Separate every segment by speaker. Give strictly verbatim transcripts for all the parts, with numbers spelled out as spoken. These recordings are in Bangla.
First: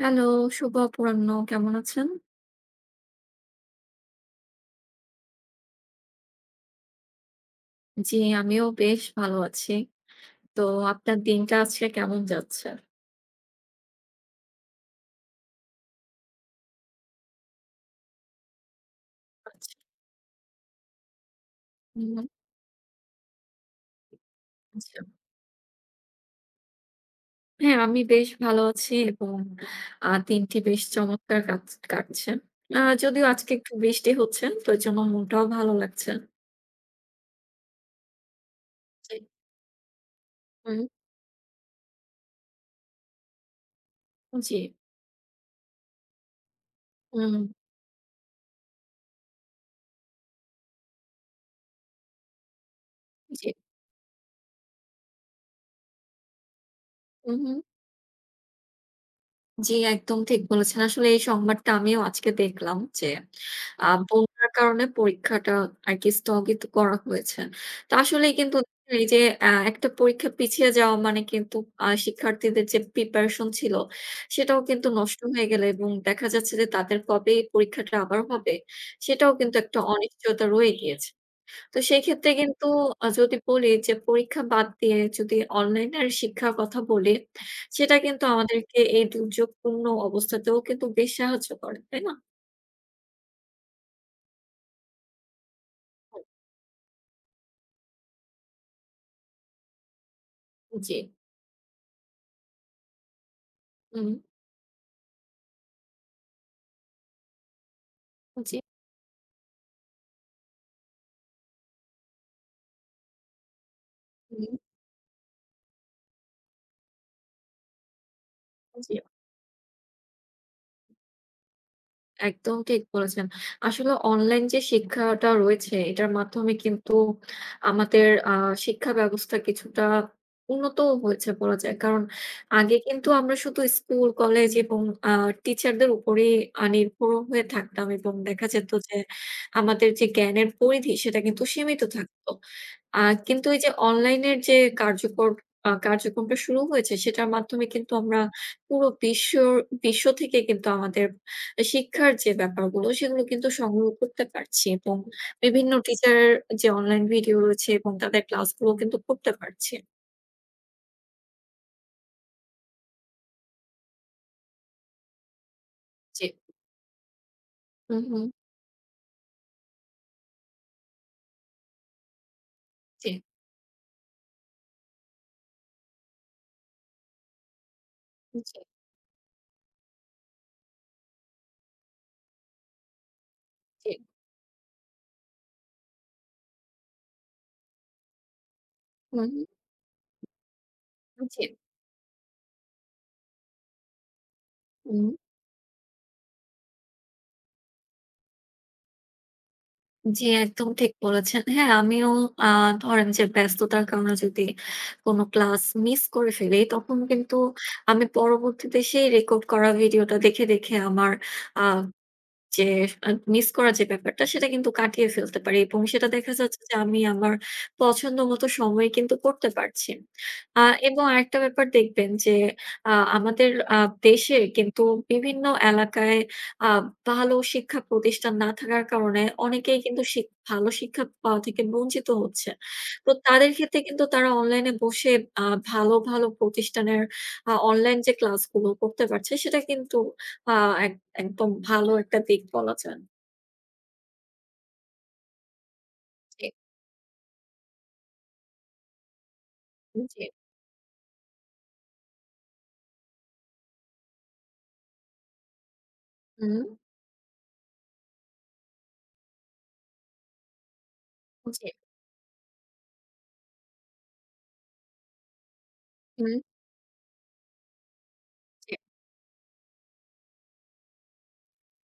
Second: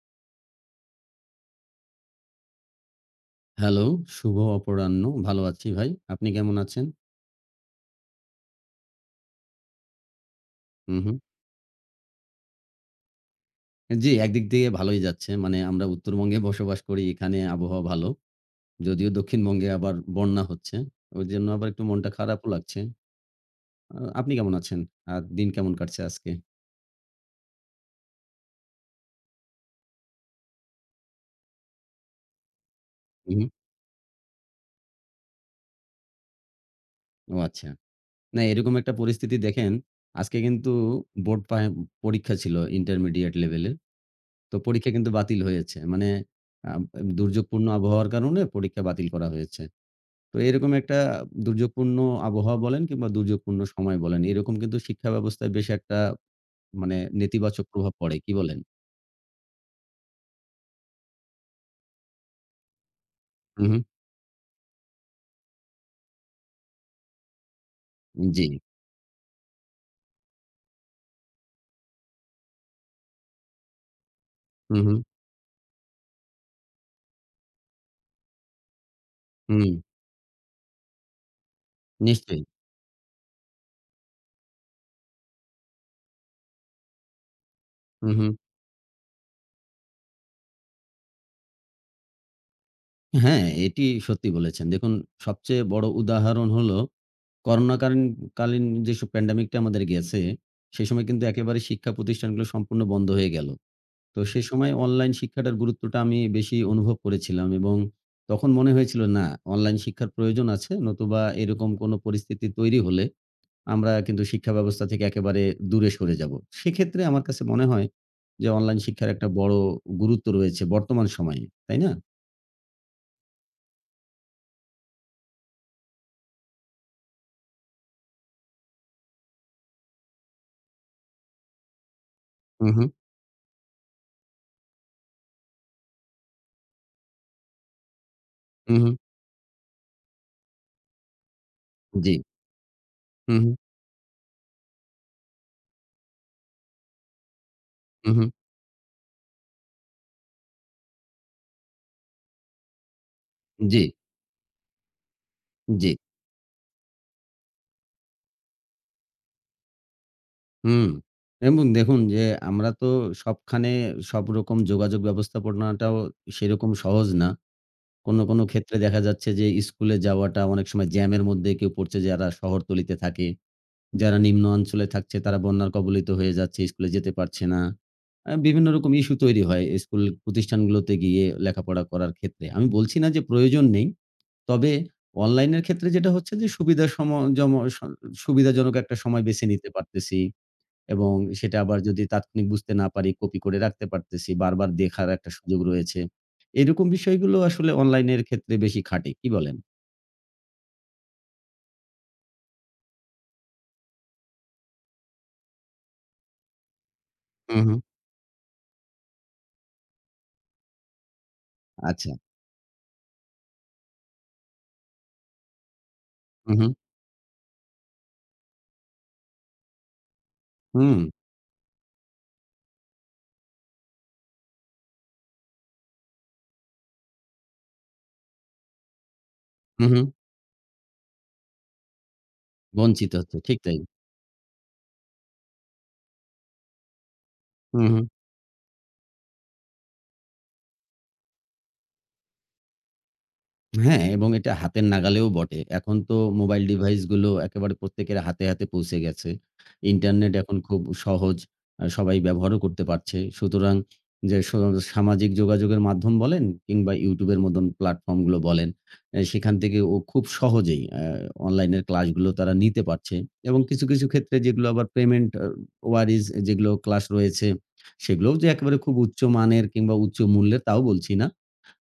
Speaker 1: হ্যালো, শুভ অপরাহ্ন। কেমন আছেন?
Speaker 2: হ্যালো, শুভ অপরাহ্ন। ভালো আছি ভাই। আপনি কেমন আছেন?
Speaker 1: জি, আমিও বেশ ভালো আছি। তো
Speaker 2: হু, হু।
Speaker 1: আপনার দিনটা আজকে কেমন যাচ্ছে?
Speaker 2: জি, একদিক দিয়ে ভালোই যাচ্ছে। মানে আমরা উত্তরবঙ্গে বসবাস করি। এখানে আবহাওয়া ভালো। যদিও দক্ষিণবঙ্গে
Speaker 1: আচ্ছা।
Speaker 2: আবার বন্যা হচ্ছে। ওইজন্য আবার একটু মনটা
Speaker 1: হুম,
Speaker 2: খারাপও লাগছে। আ আপনি কেমন আছেন?
Speaker 1: আচ্ছা।
Speaker 2: আর দিন কেমন কাটছে আজকে?
Speaker 1: হ্যাঁ, আমি বেশ ভালো আছি এবং আ দিনটি বেশ চমৎকার কাট কাটছে। আ যদিও
Speaker 2: হু, হু।
Speaker 1: আজকে একটু বৃষ্টি হচ্ছে, তো এর জন্য মনটাও ভালো লাগছে।
Speaker 2: ও আচ্ছা। না এরকম একটা
Speaker 1: জি।
Speaker 2: পরিস্থিতি দেখেন, আজকে কিন্তু
Speaker 1: হুম,
Speaker 2: বোর্ড পায় পরীক্ষা ছিল ইন্টারমিডিয়েট লেভেলের।
Speaker 1: জি,
Speaker 2: তো পরীক্ষা কিন্তু বাতিল হয়েছে। মানে আ
Speaker 1: হুম,
Speaker 2: দুর্যোগপূর্ণ আবহাওয়ার কারণে পরীক্ষা বাতিল করা হয়েছে। তো এরকম একটা দুর্যোগপূর্ণ আবহাওয়া বলেন কিংবা
Speaker 1: জি।
Speaker 2: দুর্যোগপূর্ণ সময় বলেন, এরকম কিন্তু শিক্ষা ব্যবস্থায় বেশ একটা মানে
Speaker 1: উহু।
Speaker 2: নেতিবাচক প্রভাব পড়ে। কি বলেন?
Speaker 1: জি, একদম ঠিক বলেছেন। আসলে এই সংবাদটা আমিও আজকে দেখলাম যে
Speaker 2: হু, হু।
Speaker 1: আ বন্যার কারণে পরীক্ষাটা আরকি স্থগিত করা হয়েছে। তো আসলেই
Speaker 2: জি।
Speaker 1: কিন্তু এই যে আ একটা পরীক্ষা পিছিয়ে যাওয়া মানে কিন্তু আ শিক্ষার্থীদের যে প্রিপারেশন ছিল সেটাও
Speaker 2: হু,
Speaker 1: কিন্তু
Speaker 2: হু।
Speaker 1: নষ্ট হয়ে গেলে এবং দেখা যাচ্ছে যে তাদের কবে এই পরীক্ষাটা আবার হবে সেটাও কিন্তু
Speaker 2: হুম,
Speaker 1: একটা অনিশ্চয়তা রয়ে গিয়েছে। তো সেক্ষেত্রে
Speaker 2: নিশ্চয়ই।
Speaker 1: কিন্তু আ যদি বলি যে পরীক্ষা বাদ দিয়ে যদি অনলাইন আর শিক্ষার কথা বলি, সেটা
Speaker 2: হু,
Speaker 1: কিন্তু
Speaker 2: হু।
Speaker 1: আমাদেরকে এই দুর্যোগপূর্ণ অবস্থাতেও কিন্তু বেশ সাহায্য করে, তাই না?
Speaker 2: হ্যাঁ, এটি সত্যি বলেছেন। দেখুন সবচেয়ে বড় উদাহরণ হলো করোনাকালীন কালীন যেসব প্যান্ডেমিকটা আমাদের গেছে, সে
Speaker 1: জি,
Speaker 2: সময় কিন্তু একেবারে শিক্ষা প্রতিষ্ঠানগুলো সম্পূর্ণ বন্ধ হয়ে গেল।
Speaker 1: হুম,
Speaker 2: তো সে সময় অনলাইন শিক্ষাটার গুরুত্বটা আমি বেশি অনুভব করেছিলাম এবং তখন
Speaker 1: জি।
Speaker 2: মনে হয়েছিল না অনলাইন শিক্ষার প্রয়োজন আছে নতুবা এরকম কোনো পরিস্থিতি তৈরি হলে আমরা কিন্তু শিক্ষা
Speaker 1: হুম,
Speaker 2: ব্যবস্থা থেকে একেবারে দূরে সরে যাব। সেক্ষেত্রে আমার কাছে মনে হয় যে অনলাইন
Speaker 1: জি।
Speaker 2: শিক্ষার একটা বড় গুরুত্ব রয়েছে বর্তমান সময়ে, তাই না?
Speaker 1: একদম ঠিক বলেছেন। আসলে অনলাইন যে শিক্ষাটা রয়েছে এটার মাধ্যমে কিন্তু আমাদের আ শিক্ষা ব্যবস্থা কিছুটা উন্নতও হয়েছে বলা যায়। কারণ
Speaker 2: হু,
Speaker 1: আগে
Speaker 2: হু,
Speaker 1: কিন্তু আমরা শুধু স্কুল, কলেজ এবং আ টিচারদের উপরেই আ নির্ভর হয়ে থাকতাম এবং দেখা যেত
Speaker 2: হু, হু।
Speaker 1: যে আমাদের যে জ্ঞানের পরিধি সেটা কিন্তু সীমিত
Speaker 2: জি।
Speaker 1: থাকতো। আ
Speaker 2: হু,
Speaker 1: কিন্তু
Speaker 2: হু,
Speaker 1: এই যে অনলাইনের যে কার্যকর আ কার্যক্রমটা শুরু হয়েছে সেটার মাধ্যমে কিন্তু
Speaker 2: হু,
Speaker 1: আমরা
Speaker 2: হু।
Speaker 1: পুরো বিশ্বর বিশ্ব থেকে কিন্তু আমাদের শিক্ষার যে ব্যাপারগুলো সেগুলো কিন্তু
Speaker 2: জি,
Speaker 1: সংগ্রহ করতে পারছি এবং বিভিন্ন
Speaker 2: জি।
Speaker 1: টিচার যে অনলাইন ভিডিও রয়েছে এবং তাদের ক্লাসগুলো কিন্তু করতে পারছি।
Speaker 2: হুম। এবং দেখুন যে আমরা তো সবখানে সব রকম যোগাযোগ ব্যবস্থাপনাটাও
Speaker 1: জি।
Speaker 2: সেরকম সহজ না।
Speaker 1: হুম,
Speaker 2: কোনো,
Speaker 1: হুম।
Speaker 2: কোনো ক্ষেত্রে দেখা যাচ্ছে যে স্কুলে যাওয়াটা অনেক সময় জ্যামের মধ্যে কেউ পড়ছে যারা শহরতলিতে
Speaker 1: জি,
Speaker 2: থাকে। যারা নিম্ন অঞ্চলে থাকছে তারা বন্যার কবলিত হয়ে যাচ্ছে, স্কুলে যেতে পারছে না। আ
Speaker 1: জি,
Speaker 2: বিভিন্ন রকম ইস্যু তৈরি হয় স্কুল প্রতিষ্ঠানগুলোতে গিয়ে লেখাপড়া করার ক্ষেত্রে। আমি বলছি না যে প্রয়োজন নেই।
Speaker 1: জি।
Speaker 2: তবে অনলাইনের ক্ষেত্রে যেটা হচ্ছে যে সুবিধা সম জম স সুবিধাজনক একটা
Speaker 1: হুম,
Speaker 2: সময় বেছে
Speaker 1: হুম।
Speaker 2: নিতে পারতেছি। এবং
Speaker 1: জি।
Speaker 2: সেটা আবার যদি তাৎক্ষণিক বুঝতে না পারি কপি করে রাখতে পারতেছি। বারবার
Speaker 1: হুম।
Speaker 2: দেখার একটা সুযোগ রয়েছে। এরকম বিষয়গুলো আসলে অনলাইনের ক্ষেত্রে বেশি খাটে। কি বলেন?
Speaker 1: জি, একদম ঠিক বলেছেন। হ্যাঁ, আমিও আ ধরেন যে ব্যস্ততার কারণে যদি কোনো ক্লাস মিস করে ফেলি তখন কিন্তু
Speaker 2: হু, হু।
Speaker 1: আমি পরবর্তীতে সেই রেকর্ড করা ভিডিওটা দেখে, দেখে আমার আ
Speaker 2: আচ্ছা।
Speaker 1: যে আ মিস করার যে ব্যাপারটা সেটা কিন্তু কাটিয়ে ফেলতে পারি এবং সেটা দেখা
Speaker 2: হু,
Speaker 1: যাচ্ছে
Speaker 2: হু।
Speaker 1: যে আমি আমার পছন্দ মতো সময়ে কিন্তু করতে পারছি। আ
Speaker 2: হুম।
Speaker 1: এবং আরেকটা ব্যাপার দেখবেন যে আ আমাদের আ দেশে কিন্তু বিভিন্ন এলাকায় আ ভালো শিক্ষা প্রতিষ্ঠান না থাকার কারণে অনেকেই
Speaker 2: হু, হু।
Speaker 1: কিন্তু শিক ভালো শিক্ষা পাওয়া থেকে বঞ্চিত হচ্ছে। তো
Speaker 2: বঞ্চিত হচ্ছে।
Speaker 1: তাদের
Speaker 2: ঠিক
Speaker 1: ক্ষেত্রে
Speaker 2: তাই।
Speaker 1: কিন্তু তারা অনলাইনে বসে আ ভালো, ভালো প্রতিষ্ঠানের আ
Speaker 2: হু,
Speaker 1: অনলাইন
Speaker 2: হু।
Speaker 1: যে ক্লাসগুলো করতে পারছে সেটা কিন্তু আ এক একদম ভালো একটা দিক বলা যায়।
Speaker 2: হ্যাঁ, এবং এটা হাতের নাগালেও বটে। এখন তো
Speaker 1: জি,
Speaker 2: মোবাইল ডিভাইসগুলো একেবারে প্রত্যেকের হাতে, হাতে পৌঁছে গেছে।
Speaker 1: জি,
Speaker 2: ইন্টারনেট এখন খুব সহজ। আ সবাই ব্যবহারও করতে পারছে। সুতরাং যে স সামাজিক যোগাযোগের মাধ্যম বলেন
Speaker 1: হুম,
Speaker 2: কিংবা YouTube এর মতন প্ল্যাটফর্মগুলো বলেন, অ্যা সেখান থেকে ও খুব সহজেই অ্যা
Speaker 1: জি,
Speaker 2: অনলাইনের ক্লাসগুলো তারা নিতে পারছে। এবং কিছু, কিছু ক্ষেত্রে যেগুলো আবার পেমেন্ট আ ওয়ারিজ
Speaker 1: হুম,
Speaker 2: যেগুলো ক্লাস রয়েছে, সেগুলোও যে
Speaker 1: জি,
Speaker 2: একেবারে খুব উচ্চমানের কিংবা উচ্চ মূল্যের তাও বলছি না।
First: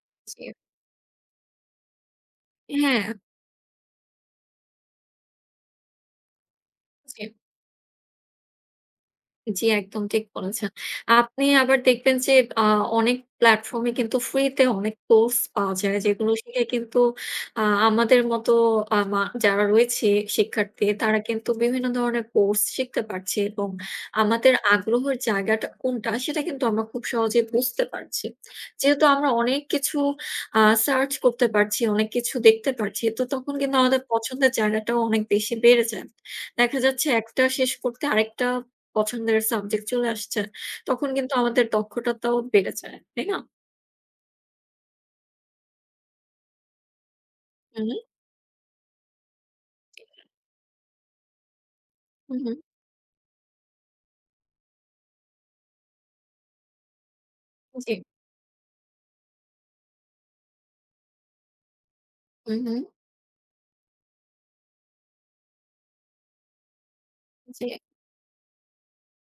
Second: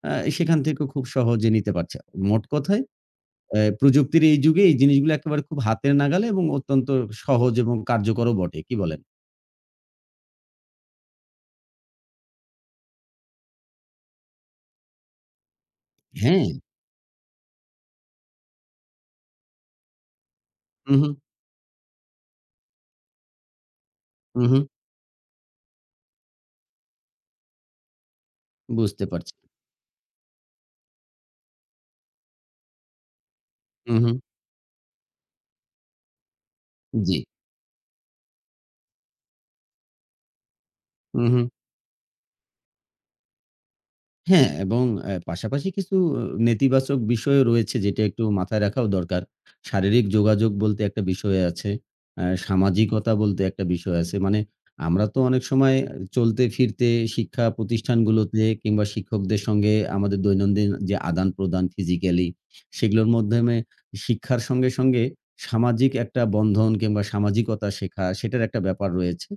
Speaker 2: আ
Speaker 1: জি।
Speaker 2: সেখান থেকেও খুব সহজে নিতে পারছে। মোট কথায়
Speaker 1: হ্যাঁ।
Speaker 2: অ্যা প্রযুক্তির এই যুগে এই জিনিসগুলো একেবারে খুব হাতের নাগালে এবং অত্যন্ত সহজ এবং কার্যকরও বটে। কি বলেন?
Speaker 1: জি, একদম ঠিক বলেছেন। আপনি আবার দেখবেন যে আ অনেক প্ল্যাটফর্মে কিন্তু ফ্রি তে অনেক কোর্স পাওয়া যায় যেগুলো
Speaker 2: হ্যাঁ।
Speaker 1: শিখে কিন্তু আ আমাদের মতো আমা যারা রয়েছে শিক্ষার্থী
Speaker 2: হু, হু,
Speaker 1: তারা কিন্তু বিভিন্ন ধরনের কোর্স শিখতে পারছে এবং
Speaker 2: হু,
Speaker 1: আমাদের
Speaker 2: হু।
Speaker 1: আগ্রহের জায়গাটা কোনটা সেটা কিন্তু আমরা খুব সহজে বুঝতে পারছি। যেহেতু
Speaker 2: বুঝতে
Speaker 1: আমরা
Speaker 2: পারছি।
Speaker 1: অনেক কিছু আ সার্চ করতে পারছি, অনেক কিছু দেখতে পারছি তো তখন কিন্তু
Speaker 2: হু,
Speaker 1: আমাদের
Speaker 2: হু।
Speaker 1: পছন্দের জায়গাটাও অনেক বেশি বেড়ে যায়। দেখা যাচ্ছে
Speaker 2: জি।
Speaker 1: একটা শেষ করতে আরেকটা পছন্দের সাবজেক্ট চলে আসছে, তখন
Speaker 2: হু,
Speaker 1: কিন্তু
Speaker 2: হু।
Speaker 1: আমাদের দক্ষতাটাও বেড়ে যায়। তাই না?
Speaker 2: হ্যাঁ, এবং অ্যা পাশাপাশি কিছু অ নেতিবাচক বিষয়ও রয়েছে
Speaker 1: হু,
Speaker 2: যেটা একটু মাথায় রাখাও দরকার। শারীরিক যোগাযোগ বলতে একটা বিষয় আছে। অ্যা
Speaker 1: হু, হু,
Speaker 2: সামাজিকতা বলতে একটা বিষয় আছে। মানে আমরা তো অনেক সময় চলতে ফিরতে শিক্ষা
Speaker 1: জি,
Speaker 2: প্রতিষ্ঠানগুলোতে কিংবা শিক্ষকদের সঙ্গে আমাদের দৈনন্দিন যে আদান-প্রদান ফিজিক্যালি
Speaker 1: হু, হু,
Speaker 2: সেগুলোর মাধ্যমে শিক্ষার সঙ্গে, সঙ্গে সামাজিক একটা বন্ধন কিংবা
Speaker 1: জি,
Speaker 2: সামাজিকতা শেখা সেটার একটা ব্যাপার রয়েছে।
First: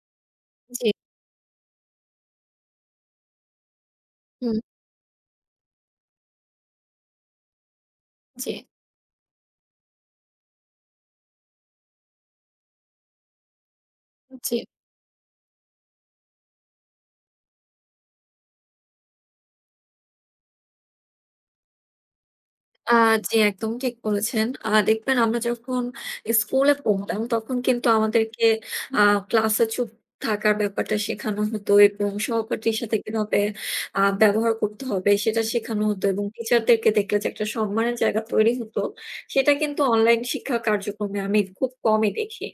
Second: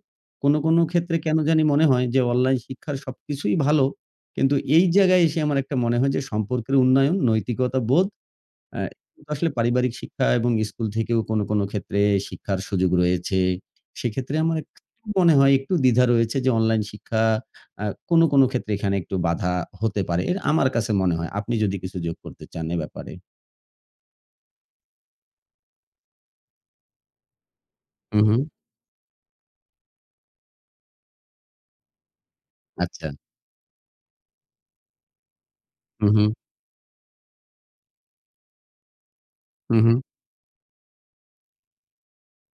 Speaker 2: কোন, কোন
Speaker 1: জি,
Speaker 2: ক্ষেত্রে কেন জানি মনে হয় যে অনলাইন শিক্ষার সবকিছুই ভালো। কিন্তু
Speaker 1: হুম,
Speaker 2: এই জায়গায় এসে আমার একটা মনে হয় যে সম্পর্কের উন্নয়ন, নৈতিকতা বোধ
Speaker 1: জি,
Speaker 2: আ আসলে পারিবারিক শিক্ষা এবং স্কুল থেকেও কোনো, কোনো ক্ষেত্রে শিক্ষার সুযোগ রয়েছে। সেক্ষেত্রে
Speaker 1: জি।
Speaker 2: আমার একটু মনে হয় একটু দ্বিধা রয়েছে যে অনলাইন শিক্ষা আ কোনো, কোনো ক্ষেত্রে এখানে একটু বাধা হতে পারে। এর আমার কাছে মনে হয়। আপনি যদি কিছু যোগ করতে চান এ
Speaker 1: আ
Speaker 2: ব্যাপারে?
Speaker 1: জি, একদম ঠিক বলেছেন। আ দেখবেন আমরা যখন স্কুলে পড়তাম তখন কিন্তু
Speaker 2: হু, হু।
Speaker 1: আমাদেরকে আ ক্লাসে চুপ থাকার ব্যাপারটা শেখানো হতো এবং সহপাঠীর সাথে
Speaker 2: আচ্ছা।
Speaker 1: কিভাবে আ ব্যবহার করতে হবে সেটা শেখানো হতো
Speaker 2: হু, হু।
Speaker 1: এবং টিচারদেরকে দেখলে যে একটা সম্মানের জায়গা তৈরি হতো, সেটা
Speaker 2: হু,
Speaker 1: কিন্তু
Speaker 2: হু।
Speaker 1: অনলাইন শিক্ষা কার্যক্রমে আমি খুব কমই দেখি।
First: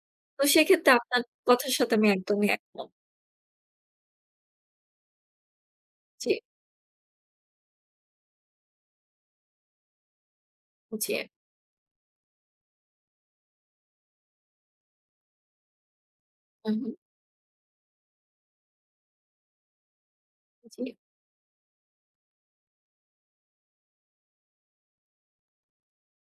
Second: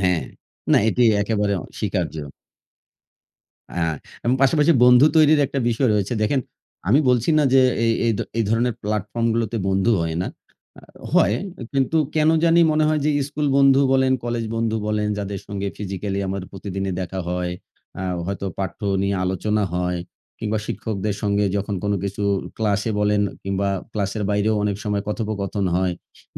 Speaker 2: হ্যাঁ।
Speaker 1: তো
Speaker 2: না
Speaker 1: সেক্ষেত্রে
Speaker 2: এটি
Speaker 1: আপনার
Speaker 2: একেবারে অ
Speaker 1: কথার সাথে আমি
Speaker 2: স্বীকার্য।
Speaker 1: একদমই একমত।
Speaker 2: হ্যাঁ, এবং পাশাপাশি বন্ধু তৈরির একটা বিষয় রয়েছে।
Speaker 1: জি,
Speaker 2: দেখেন, আমি বলছি না যে এই এই দ এই ধরনের প্ল্যাটফর্ম গুলোতে বন্ধু হয় না। আ
Speaker 1: জি।
Speaker 2: হয়। কিন্তু কেন জানি মনে হয় যে স্কুল বন্ধু বলেন, কলেজ বন্ধু বলেন, যাদের সঙ্গে ফিজিক্যালি আমার
Speaker 1: হুম, হুম।
Speaker 2: প্রতিদিনই দেখা হয়, আ হয়তো পাঠ্য নিয়ে আলোচনা হয় কিংবা
Speaker 1: জি,
Speaker 2: শিক্ষকদের সঙ্গে যখন কোনো কিছু ক্লাসে বলেন কিংবা ক্লাসের বাইরেও অনেক সময় কথোপকথন হয়।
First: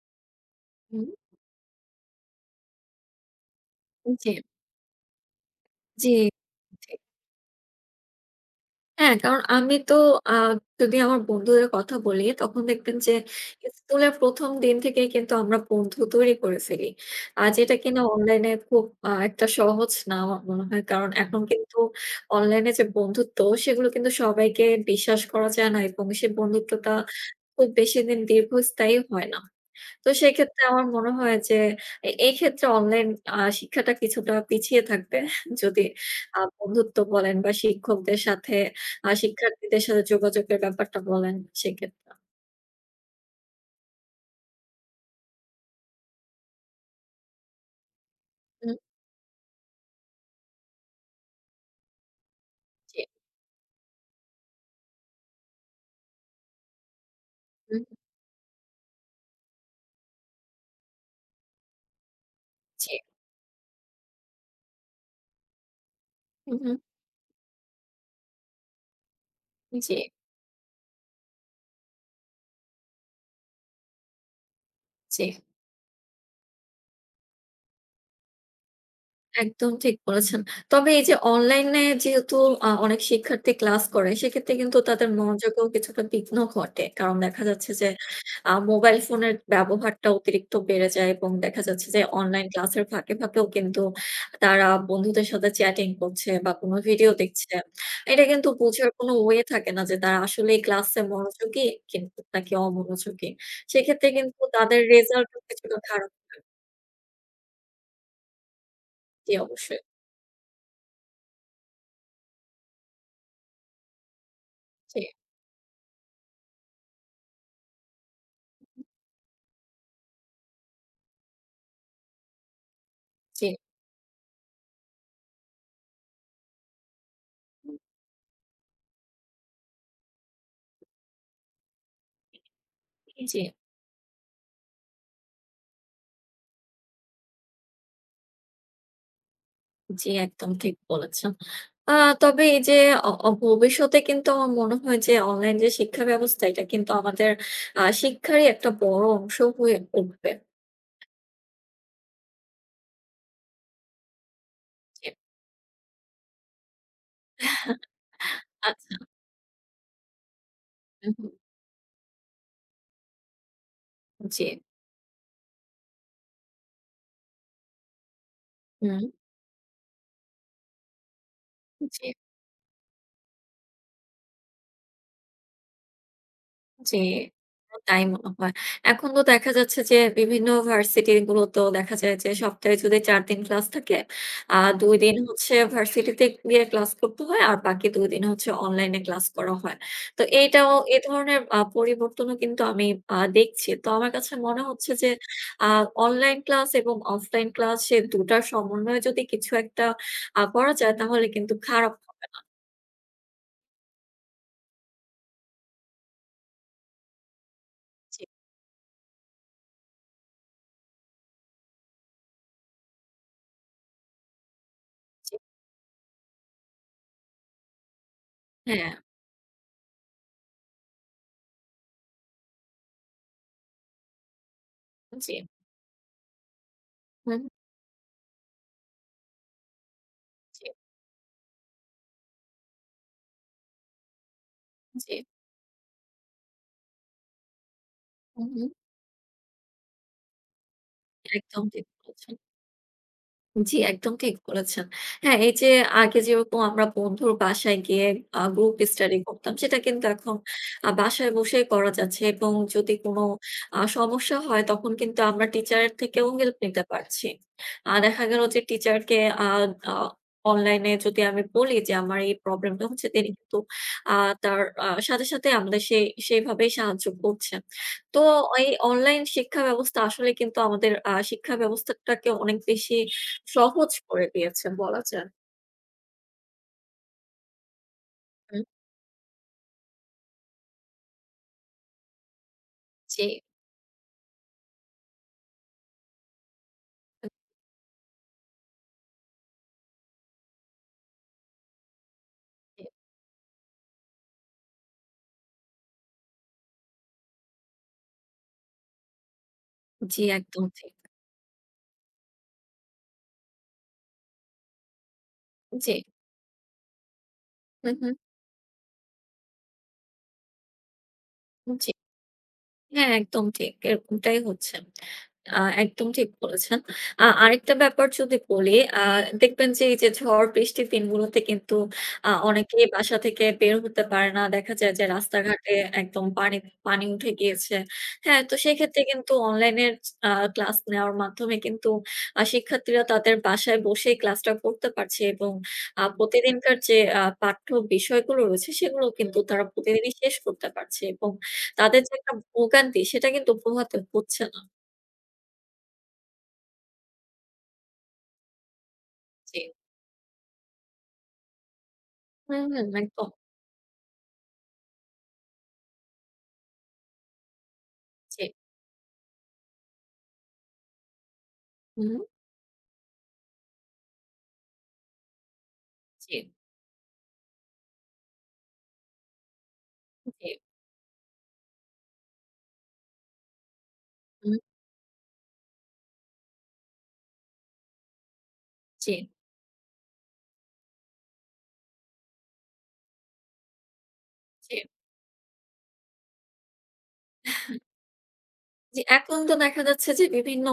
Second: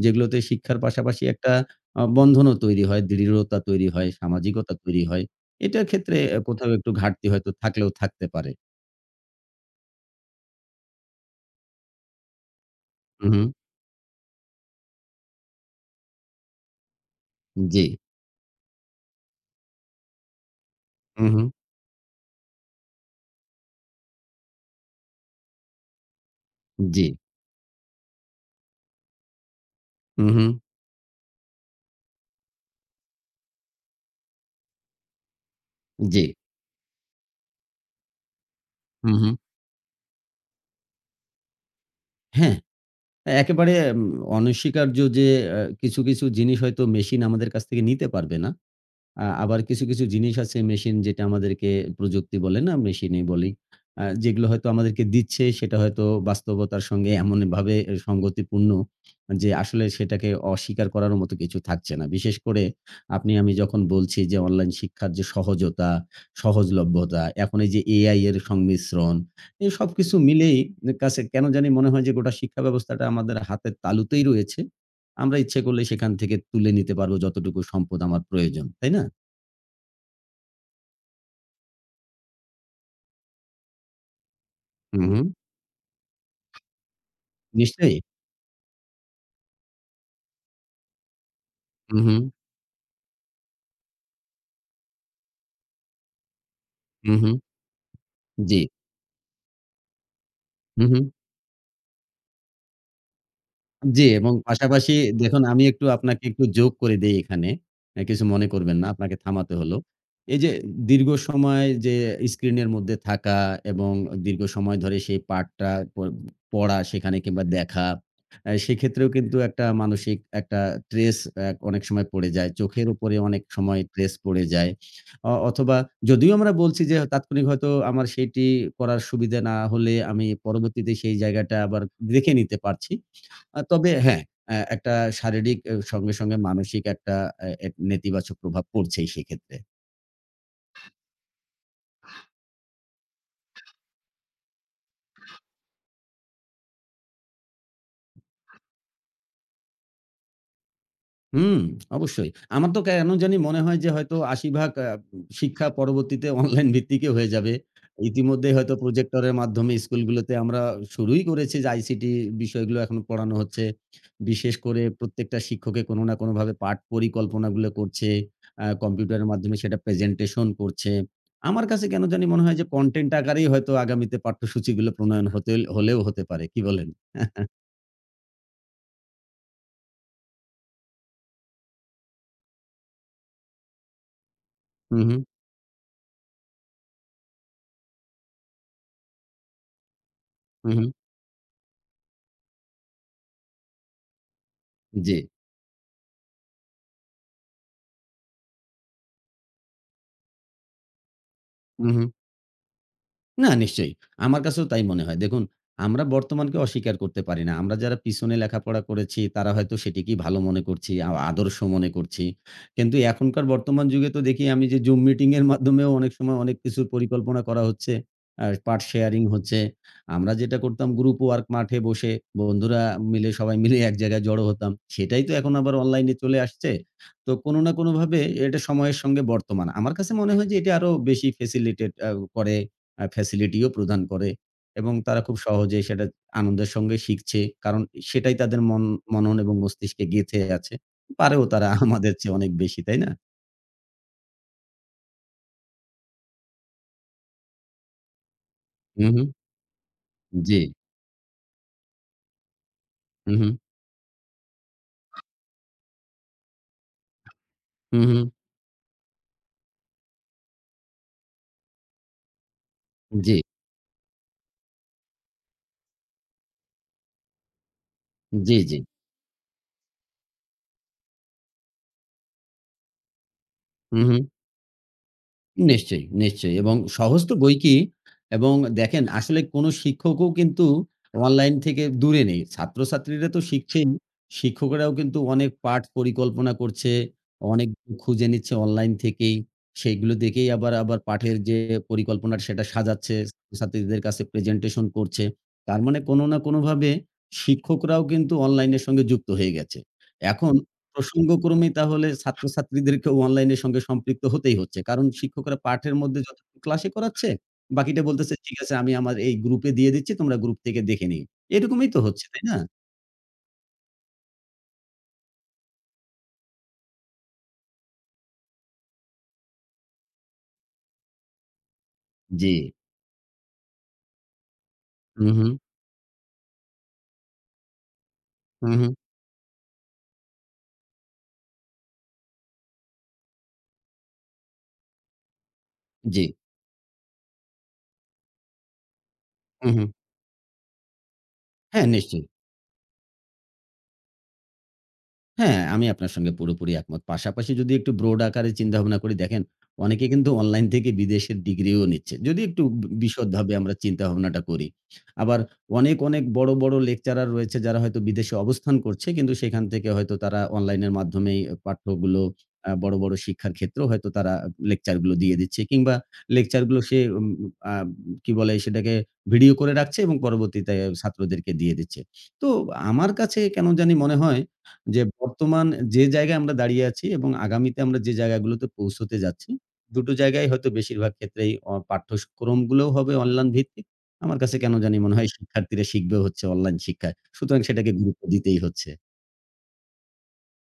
Speaker 2: যেগুলোতে শিক্ষার
Speaker 1: হুম।
Speaker 2: পাশাপাশি একটা আ বন্ধনও তৈরি হয়, দৃঢ়তা তৈরি হয়,
Speaker 1: জি,
Speaker 2: সামাজিকতা তৈরি হয়। এটার
Speaker 1: জি,
Speaker 2: ক্ষেত্রে এ কোথাও
Speaker 1: জি।
Speaker 2: একটু ঘাটতি হয়তো থাকলেও থাকতে পারে।
Speaker 1: হ্যাঁ, কারণ আমি তো আ যদি আমার বন্ধুদের কথা বলি, তখন দেখবেন যে
Speaker 2: হুম, হুম।
Speaker 1: স্কুলের প্রথম দিন থেকেই কিন্তু আমরা বন্ধু তৈরি করে ফেলি। আ যেটা
Speaker 2: জি,
Speaker 1: কিনা অনলাইনে খুব আ একটা সহজ না আমার মনে হয়। কারণ
Speaker 2: হুম,
Speaker 1: এখন
Speaker 2: হুম।
Speaker 1: কিন্তু অনলাইনে যে বন্ধুত্ব, সেগুলো কিন্তু সবাইকে বিশ্বাস করা যায় না এবং সে বন্ধুত্বটা
Speaker 2: জি,
Speaker 1: খুব বেশিদিন দীর্ঘস্থায়ী হয় না। তো
Speaker 2: হুম, হুম।
Speaker 1: সেক্ষেত্রে আমার মনে হয় যে এ এই ক্ষেত্রে অনলাইন আ শিক্ষাটা কিছুটা পিছিয়ে থাকবে। যদি
Speaker 2: জি।
Speaker 1: আ বন্ধুত্ব বলেন বা শিক্ষকদের সাথে আ
Speaker 2: হুম, হুম।
Speaker 1: শিক্ষার্থীদের সাথে যোগাযোগের ব্যাপারটা বলেন সেক্ষেত্রে।
Speaker 2: হ্যাঁ, একেবারে উম অনস্বীকার্য যে, আ কিছু, কিছু জিনিস হয়তো মেশিন আমাদের কাছ থেকে নিতে পারবে না।
Speaker 1: হুম,
Speaker 2: আ আবার কিছু, কিছু জিনিস আছে মেশিন যেটা আমাদেরকে প্রযুক্তি বলে না,
Speaker 1: জি,
Speaker 2: মেশিনই বলি। আ যেগুলো হয়তো আমাদেরকে দিচ্ছে সেটা হয়তো বাস্তবতার সঙ্গে এমনভাবে
Speaker 1: হুম,
Speaker 2: এ সঙ্গতিপূর্ণ যে আসলে সেটাকে অস্বীকার করারও মতো কিছু থাকছে না। বিশেষ করে
Speaker 1: জি,
Speaker 2: আপনি আমি যখন বলছি যে অনলাইন শিক্ষার যে সহজতা,
Speaker 1: হুম, হুম,
Speaker 2: সহজলভ্যতা, এখন এই যে এ আই এর সংমিশ্রণ, এই
Speaker 1: জি,
Speaker 2: সবকিছু মিলেই কাছে কেন জানি মনে হয় যে গোটা শিক্ষা ব্যবস্থাটা আমাদের হাতের তালুতেই রয়েছে।
Speaker 1: জি।
Speaker 2: আমরা ইচ্ছে করলে সেখান থেকে তুলে নিতে পারবো যতটুকু সম্পদ আমার প্রয়োজন। তাই না?
Speaker 1: একদম ঠিক বলেছেন। তবে এই যে অনলাইনে যেহেতু আ অনেক শিক্ষার্থী ক্লাস করে, সেক্ষেত্রে কিন্তু
Speaker 2: হু,
Speaker 1: তাদের
Speaker 2: হু।
Speaker 1: মনোযোগেও কিছুটা বিঘ্ন ঘটে। কারণ দেখা যাচ্ছে যে
Speaker 2: নিশ্চয়ই।
Speaker 1: আ মোবাইল ফোনের ব্যবহারটা অতিরিক্ত বেড়ে যায় এবং দেখা যাচ্ছে
Speaker 2: হু,
Speaker 1: যে
Speaker 2: হু,
Speaker 1: অনলাইন ক্লাসের ফাঁকে, ফাঁকেও কিন্তু তারা বন্ধুদের সাথে চ্যাটিং করছে বা কোনো ভিডিও
Speaker 2: হু, হু।
Speaker 1: দেখছে। এটা কিন্তু
Speaker 2: জি।
Speaker 1: বোঝার কোনো ওয়ে থাকে না যে তারা আসলেই
Speaker 2: হু, হু।
Speaker 1: ক্লাসে মনোযোগী কিন্তু নাকি অমনোযোগী।
Speaker 2: জি,
Speaker 1: সেক্ষেত্রে
Speaker 2: এবং
Speaker 1: কিন্তু তাদের
Speaker 2: পাশাপাশি
Speaker 1: রেজাল্টও
Speaker 2: দেখুন আমি
Speaker 1: কিছুটা
Speaker 2: একটু
Speaker 1: খারাপ
Speaker 2: আপনাকে একটু যোগ করে দেই এখানে। অ্যা কিছু মনে করবেন না। আপনাকে
Speaker 1: জি
Speaker 2: থামাতে হলো।
Speaker 1: অবশ্যই।
Speaker 2: এই যে দীর্ঘ সময় যে স্ক্রিনের মধ্যে থাকা এবং দীর্ঘ সময় ধরে
Speaker 1: জি,
Speaker 2: সেই পাঠটা প পড়া সেখানে কিংবা দেখা, অ্যা সেক্ষেত্রেও কিন্তু একটা মানসিক একটা ট্রেস অ্যা অনেক সময় পড়ে যায়। চোখের উপরে অনেক
Speaker 1: জি,
Speaker 2: সময় ট্রেস পড়ে যায়। অ অথবা যদিও আমরা বলছি যে তাৎক্ষণিক হয়তো আমার সেটি করার সুবিধা না হলে আমি পরবর্তীতে সেই জায়গাটা আবার দেখে নিতে পারছি।
Speaker 1: জি।
Speaker 2: আ তবে হ্যাঁ, অ্যা একটা শারীরিক এ সঙ্গে, সঙ্গে মানসিক একটা এ এ নেতিবাচক প্রভাব পড়ছেই সেক্ষেত্রে।
Speaker 1: জি, একদম ঠিক বলেছেন। আ তবে এই যে অ অ ভবিষ্যতে কিন্তু আমার মনে হয় যে অনলাইন যে শিক্ষা ব্যবস্থা এটা কিন্তু আমাদের আ শিক্ষারই একটা বড় অংশ হয়ে উঠবে।
Speaker 2: হুম, অবশ্যই। আমার তো কেন জানি মনে হয় যে হয়তো আশি ভাগ আ
Speaker 1: জি,
Speaker 2: শিক্ষা পরবর্তীতে অনলাইন ভিত্তিকই হয়ে যাবে। ইতিমধ্যেই হয়তো
Speaker 1: আচ্ছা,
Speaker 2: প্রজেক্টরের মাধ্যমে স্কুলগুলোতে আমরা শুরুই
Speaker 1: হুম,
Speaker 2: করেছি যে আইসিটি বিষয়গুলো এখন পড়ানো হচ্ছে।
Speaker 1: জি,
Speaker 2: বিশেষ করে প্রত্যেকটা শিক্ষকে কোনো না কোনোভাবে পাঠ পরিকল্পনাগুলো করছে। আ
Speaker 1: হুম,
Speaker 2: কম্পিউটারের মাধ্যমে সেটা প্রেজেন্টেশন করছে। আমার কাছে কেন
Speaker 1: জি।
Speaker 2: জানি মনে হয় যে কনটেন্ট আকারেই হয়তো আগামীতে পাঠ্যসূচিগুলো প্রণয়ন হতে হলেও হতে পারে। কি বলেন?
Speaker 1: জি, তাই মনে হয়। এখন তো দেখা যাচ্ছে যে বিভিন্ন ভার্সিটি গুলোতেও দেখা যায় যে সপ্তাহে যদি চার দিন ক্লাস থাকে, আ দুই
Speaker 2: হু,
Speaker 1: দিন
Speaker 2: হু,
Speaker 1: হচ্ছে ভার্সিটিতে গিয়ে ক্লাস করতে হয় আর বাকি দুই দিন হচ্ছে অনলাইনে ক্লাস করা হয়। তো
Speaker 2: হু,
Speaker 1: এইটাও
Speaker 2: হু।
Speaker 1: এ ধরনের আ পরিবর্তনও কিন্তু আমি আ দেখছি। তো আমার কাছে মনে হচ্ছে যে
Speaker 2: জি।
Speaker 1: আ অনলাইন ক্লাস এবং অফলাইন ক্লাস সে দুই টার সমন্বয়ে যদি কিছু একটা আ করা যায় তাহলে কিন্তু
Speaker 2: হু,
Speaker 1: খারাপ
Speaker 2: হু। না, নিশ্চয়ই। আমার কাছেও তাই মনে হয়। দেখুন, আমরা বর্তমানকে অস্বীকার করতে পারি না। আমরা যারা
Speaker 1: হচ্ছে
Speaker 2: পিছনে লেখাপড়া করেছি, তারা হয়তো সেটিকেই ভালো মনে করছি, আ আদর্শ মনে করছি। কিন্তু এখনকার বর্তমান যুগে তো দেখি আমি যে জুম মিটিং
Speaker 1: জি,
Speaker 2: এর
Speaker 1: জি,
Speaker 2: মাধ্যমেও অনেক সময় অনেক কিছুর পরিকল্পনা করা হচ্ছে। আ পার্ট
Speaker 1: হ্যাঁ,
Speaker 2: শেয়ারিং হচ্ছে। আমরা যেটা করতাম গ্রুপ ওয়ার্ক মাঠে বসে বন্ধুরা মিলে সবাই মিলে এক জায়গায় জড়ো হতাম। সেটাই
Speaker 1: জি,
Speaker 2: তো এখন আবার অনলাইনে চলে আসছে। তো
Speaker 1: হুম,
Speaker 2: কোনো না কোনোভাবে এটা সময়ের সঙ্গে বর্তমান। আমার কাছে মনে হয় যে
Speaker 1: জি,
Speaker 2: এটা আরো বেশি ফেসিলিটেট আ করে আ ফ্যাসিলিটিও প্রদান করে এবং
Speaker 1: জি,
Speaker 2: তারা খুব সহজেই সেটা আনন্দের সঙ্গে শিখছে। কারণ সেটাই
Speaker 1: হুম,
Speaker 2: তাদের
Speaker 1: হুম।
Speaker 2: মন মনন এবং মস্তিষ্কে গেঁথে আছে। পারেও
Speaker 1: একদম
Speaker 2: তারা
Speaker 1: ঠিক
Speaker 2: আমাদের
Speaker 1: বলেছেন।
Speaker 2: চেয়ে অনেক বেশি, তাই না?
Speaker 1: জি, একদম ঠিক বলেছেন। হ্যাঁ, এই যে আগে যেরকম আমরা বন্ধুর বাসায় গিয়ে আ গ্রুপ
Speaker 2: হু,
Speaker 1: স্টাডি
Speaker 2: হু।
Speaker 1: করতাম, সেটা কিন্তু এখন
Speaker 2: জি।
Speaker 1: আ বাসায় বসেই করা যাচ্ছে এবং যদি কোনো
Speaker 2: হু, হু।
Speaker 1: আ সমস্যা হয় তখন কিন্তু আমরা টিচারের থেকেও হেল্প নিতে পারছি। আ
Speaker 2: হু, হু।
Speaker 1: দেখা গেল যে টিচারকে আ আ অনলাইনে যদি আমি বলি যে আমার এই প্রবলেমটা হচ্ছে, তিনি
Speaker 2: জি,
Speaker 1: কিন্তু আ তার আ সাথে, সাথে আমাদের সেই সেইভাবেই সাহায্য করছেন। তো
Speaker 2: জি,
Speaker 1: এই
Speaker 2: জি।
Speaker 1: অনলাইন শিক্ষা ব্যবস্থা আসলে কিন্তু আমাদের আ শিক্ষা ব্যবস্থাটাকে অনেক বেশি সহজ
Speaker 2: হু, হু।
Speaker 1: করে দিয়েছে বলা যায়।
Speaker 2: নিশ্চয়ই, নিশ্চয়ই এবং সহজ তো বই কি এবং
Speaker 1: হুম,
Speaker 2: দেখেন আসলে কোন শিক্ষকও কিন্তু অনলাইন থেকে দূরে নেই।
Speaker 1: জি,
Speaker 2: ছাত্রছাত্রীরা তো শিখছেই, শিক্ষকেরাও কিন্তু অনেক পাঠ পরিকল্পনা করছে, অনেক খুঁজে নিচ্ছে অনলাইন থেকেই। সেইগুলো দেখেই আবার, আবার পাঠের যে পরিকল্পনা সেটা
Speaker 1: জি,
Speaker 2: সাজাচ্ছে, ছাত্রীদের কাছে প্রেজেন্টেশন করছে। তার মানে কোন না কোনভাবে শিক্ষকরাও কিন্তু অনলাইনের সঙ্গে যুক্ত হয়ে গেছে।
Speaker 1: জি
Speaker 2: এখন
Speaker 1: একদম ঠিক।
Speaker 2: প্রসঙ্গক্রমে তাহলে ছাত্রছাত্রীদেরকেও অনলাইনের সঙ্গে সম্পৃক্ত হতেই হচ্ছে। কারণ শিক্ষকরা
Speaker 1: জি,
Speaker 2: পাঠের মধ্যে যতটুকু ক্লাসে করাচ্ছে,
Speaker 1: হু,
Speaker 2: বাকিটা
Speaker 1: হু,
Speaker 2: বলতেছে, "ঠিক আছে আমি আমার এই গ্রুপে দিয়ে দিচ্ছি, তোমরা গ্রুপ থেকে দেখে নিও।" এরকমই
Speaker 1: জি।
Speaker 2: তো হচ্ছে, তাই না?
Speaker 1: হ্যাঁ, একদম ঠিক। এরকমটাই হচ্ছে। আ একদম ঠিক বলেছেন। আ আরেকটা ব্যাপার যদি বলি, আ দেখবেন যে এই যে ঝড় বৃষ্টির দিনগুলোতে কিন্তু আ
Speaker 2: জি।
Speaker 1: অনেকেই বাসা থেকে বের হতে পারে না। দেখা যায় যে
Speaker 2: হু, হু।
Speaker 1: রাস্তাঘাটে একদম পানি পানি উঠে গিয়েছে। হ্যাঁ, তো
Speaker 2: হু, হু।
Speaker 1: সেক্ষেত্রে কিন্তু অনলাইনের আ ক্লাস নেওয়ার মাধ্যমে কিন্তু আ শিক্ষার্থীরা তাদের বাসায় বসেই ক্লাসটা করতে পারছে এবং আ
Speaker 2: জি।
Speaker 1: প্রতিদিনকার যে আ পাঠ্য বিষয়গুলো রয়েছে সেগুলো কিন্তু তারা
Speaker 2: হু, হু।
Speaker 1: প্রতিদিনই শেষ করতে পারছে এবং
Speaker 2: হ্যাঁ,
Speaker 1: তাদের যে
Speaker 2: নিশ্চয়ই।
Speaker 1: একটা ভোগান্তি সেটা কিন্তু পোহাতে হচ্ছে না।
Speaker 2: হ্যাঁ, আমি আপনার সঙ্গে পুরোপুরি একমত। পাশাপাশি যদি একটু ব্রড আকারে চিন্তাভাবনা করি দেখেন,
Speaker 1: জি।
Speaker 2: অনেকে কিন্তু অনলাইন থেকে বিদেশের ডিগ্রিও নিচ্ছে। যদি একটু
Speaker 1: হুম,
Speaker 2: বি
Speaker 1: হুম, একদম।
Speaker 2: বিশদভাবে আমরা চিন্তাভাবনাটা করি। আবার অনেক, অনেক বড়, বড় লেকচারার রয়েছে যারা হয়তো বিদেশে
Speaker 1: জি।
Speaker 2: অবস্থান করছে কিন্তু সেখান থেকে হয়তো তারা অনলাইনের মাধ্যমেই
Speaker 1: হুম,
Speaker 2: পাঠ্যগুলো আ বড়, বড় শিক্ষার ক্ষেত্রেও হয়তো তারা লেকচারগুলো দিয়ে দিচ্ছে কিংবা
Speaker 1: জি,
Speaker 2: লেকচারগুলো সে উম আ কি বলে সেটাকে ভিডিও করে রাখছে এবং
Speaker 1: জি,
Speaker 2: পরবর্তীতে ছাত্রদেরকে দিয়ে দিচ্ছে। তো আমার কাছে কেন জানি মনে হয়
Speaker 1: হুম,
Speaker 2: যে বর্তমান যে জায়গায় আমরা দাঁড়িয়ে আছি এবং আগামীতে আমরা যে জায়গাগুলোতে
Speaker 1: জি,
Speaker 2: পৌঁছতে যাচ্ছি, দুই টো জায়গায় হয়তো বেশিরভাগ ক্ষেত্রেই অ পাঠ্যক্রমগুলোও হবে অনলাইন ভিত্তিক। আমার কাছে
Speaker 1: জি।
Speaker 2: কেন জানি মনে হয় শিক্ষার্থীরা শিখবে হচ্ছে অনলাইন শিক্ষায়। সুতরাং সেটাকে গুরুত্ব দিতেই হচ্ছে।
Speaker 1: জি, এখন তো দেখা যাচ্ছে যে বিভিন্ন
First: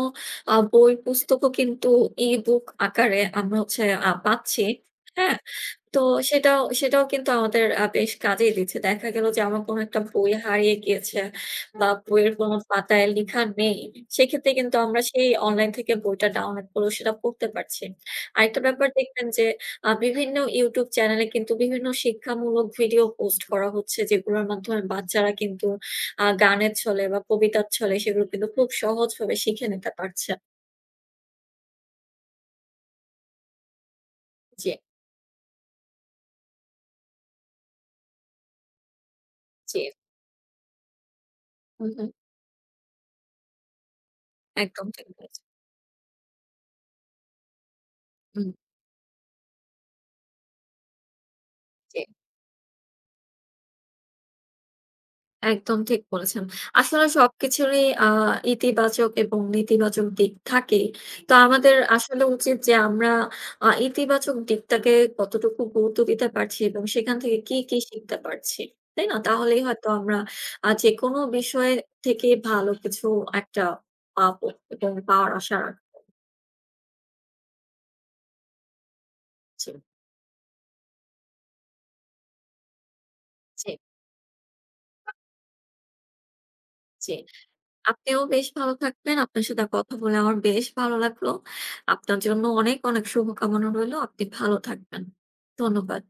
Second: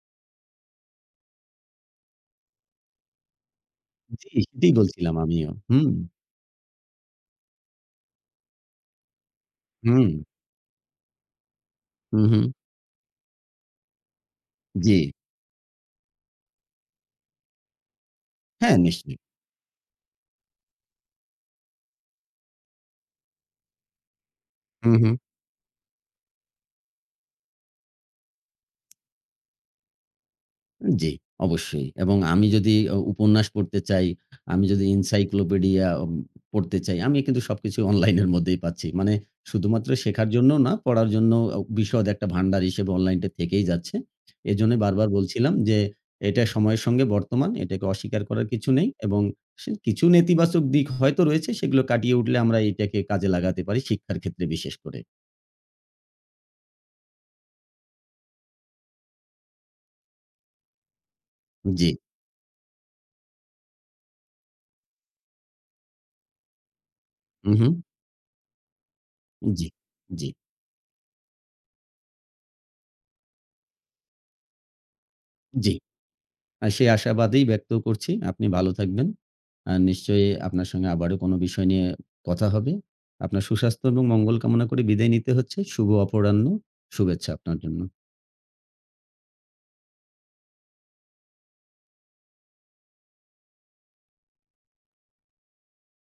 Speaker 1: আ বই পুস্তকও কিন্তু ই-বুক আকারে আমরা হচ্ছে আ
Speaker 2: জি,
Speaker 1: পাচ্ছি।
Speaker 2: সেটাই বলছিলাম
Speaker 1: হ্যাঁ?
Speaker 2: আমিও। হুম,
Speaker 1: তো সেটাও সেটাও কিন্তু আমাদের আ বেশ কাজেই দিচ্ছে। দেখা গেল যে আমার কোনো একটা
Speaker 2: হুম,
Speaker 1: বই হারিয়ে গিয়েছে বা
Speaker 2: হু,
Speaker 1: বইয়ের
Speaker 2: হু।
Speaker 1: কোনো পাতায় লিখা নেই। সেক্ষেত্রে কিন্তু
Speaker 2: জি।
Speaker 1: আমরা সেই অনলাইন থেকে বইটা ডাউনলোড করেও সেটা পড়তে পারছি। আরেকটা
Speaker 2: হ্যাঁ,
Speaker 1: ব্যাপার
Speaker 2: নিশ্চয়ই।
Speaker 1: দেখবেন যে আ বিভিন্ন ইউটিউব চ্যানেলে কিন্তু বিভিন্ন শিক্ষামূলক ভিডিও পোস্ট করা হচ্ছে যেগুলোর মাধ্যমে
Speaker 2: হু, হু।
Speaker 1: বাচ্চারা কিন্তু আ গানের ছলে বা কবিতার ছলে সেগুলো কিন্তু খুব সহজভাবে শিখে নিতে পারছে।
Speaker 2: জি, অবশ্যই। এবং আমি যদি উ উপন্যাস পড়তে চাই, আমি
Speaker 1: জি,
Speaker 2: যদি encyclopedia উম পড়তে চাই, আমি কিন্তু সবকিছু অনলাইনের মধ্যেই পাচ্ছি। মানে
Speaker 1: জি।
Speaker 2: শুধুমাত্র শেখার জন্য না, পড়ার জন্য আ
Speaker 1: হু, হু।
Speaker 2: বিশদ একটা ভান্ডার হিসেবে অনলাইনটা থেকেই যাচ্ছে। এজন্যই
Speaker 1: একদম ঠিক
Speaker 2: বারবার
Speaker 1: বলেছেন।
Speaker 2: বলছিলাম যে, এটা সময়ের সঙ্গে বর্তমান, এটাকে অস্বীকার করার
Speaker 1: হুম,
Speaker 2: কিছু নেই এবং সে কিছু নেতিবাচক দিক হয়তো রয়েছে, সেগুলো
Speaker 1: জি।
Speaker 2: কাটিয়ে উঠলে আমরা এটাকে কাজে লাগাতে পারি শিক্ষার ক্ষেত্রে বিশেষ করে।
Speaker 1: একদম ঠিক বলেছেন। আসলে সবকিছুরই আ ইতিবাচক এবং নেতিবাচক দিক থাকেই। তো আমাদের
Speaker 2: জি।
Speaker 1: আসলে উচিত যে আমরা আ ইতিবাচক দিকটাকে কতটুকু গুরুত্ব দিতে পারছি এবং সেখান থেকে কি,
Speaker 2: উহু,
Speaker 1: কি শিখতে পারছি। তাই না? তাহলেই
Speaker 2: জি,
Speaker 1: হয়তো আমরা
Speaker 2: জি,
Speaker 1: আ যেকোনো বিষয় থেকে ভালো কিছু একটা পাবো এবং পাওয়ার আশা
Speaker 2: জি। আ সেই আশাবাদেই ব্যক্ত করছি। আপনি ভালো থাকবেন।
Speaker 1: রাখছি।
Speaker 2: আ নিশ্চয়ই আপনার সঙ্গে আবারও কোনো বিষয় নিয়ে কথা হবে। আপনার
Speaker 1: জি,
Speaker 2: সুস্বাস্থ্য এবং মঙ্গল কামনা করে বিদায় নিতে হচ্ছে। শুভ অপরাহ্ন।
Speaker 1: জি।
Speaker 2: শুভেচ্ছা আপনার জন্য।
Speaker 1: আপনিও বেশ ভালো থাকবেন। আপনার সাথে কথা বলে আমার বেশ ভালো লাগলো। আপনার জন্য অনেক, অনেক শুভকামনা রইলো। আপনি ভালো থাকবেন। ধন্যবাদ।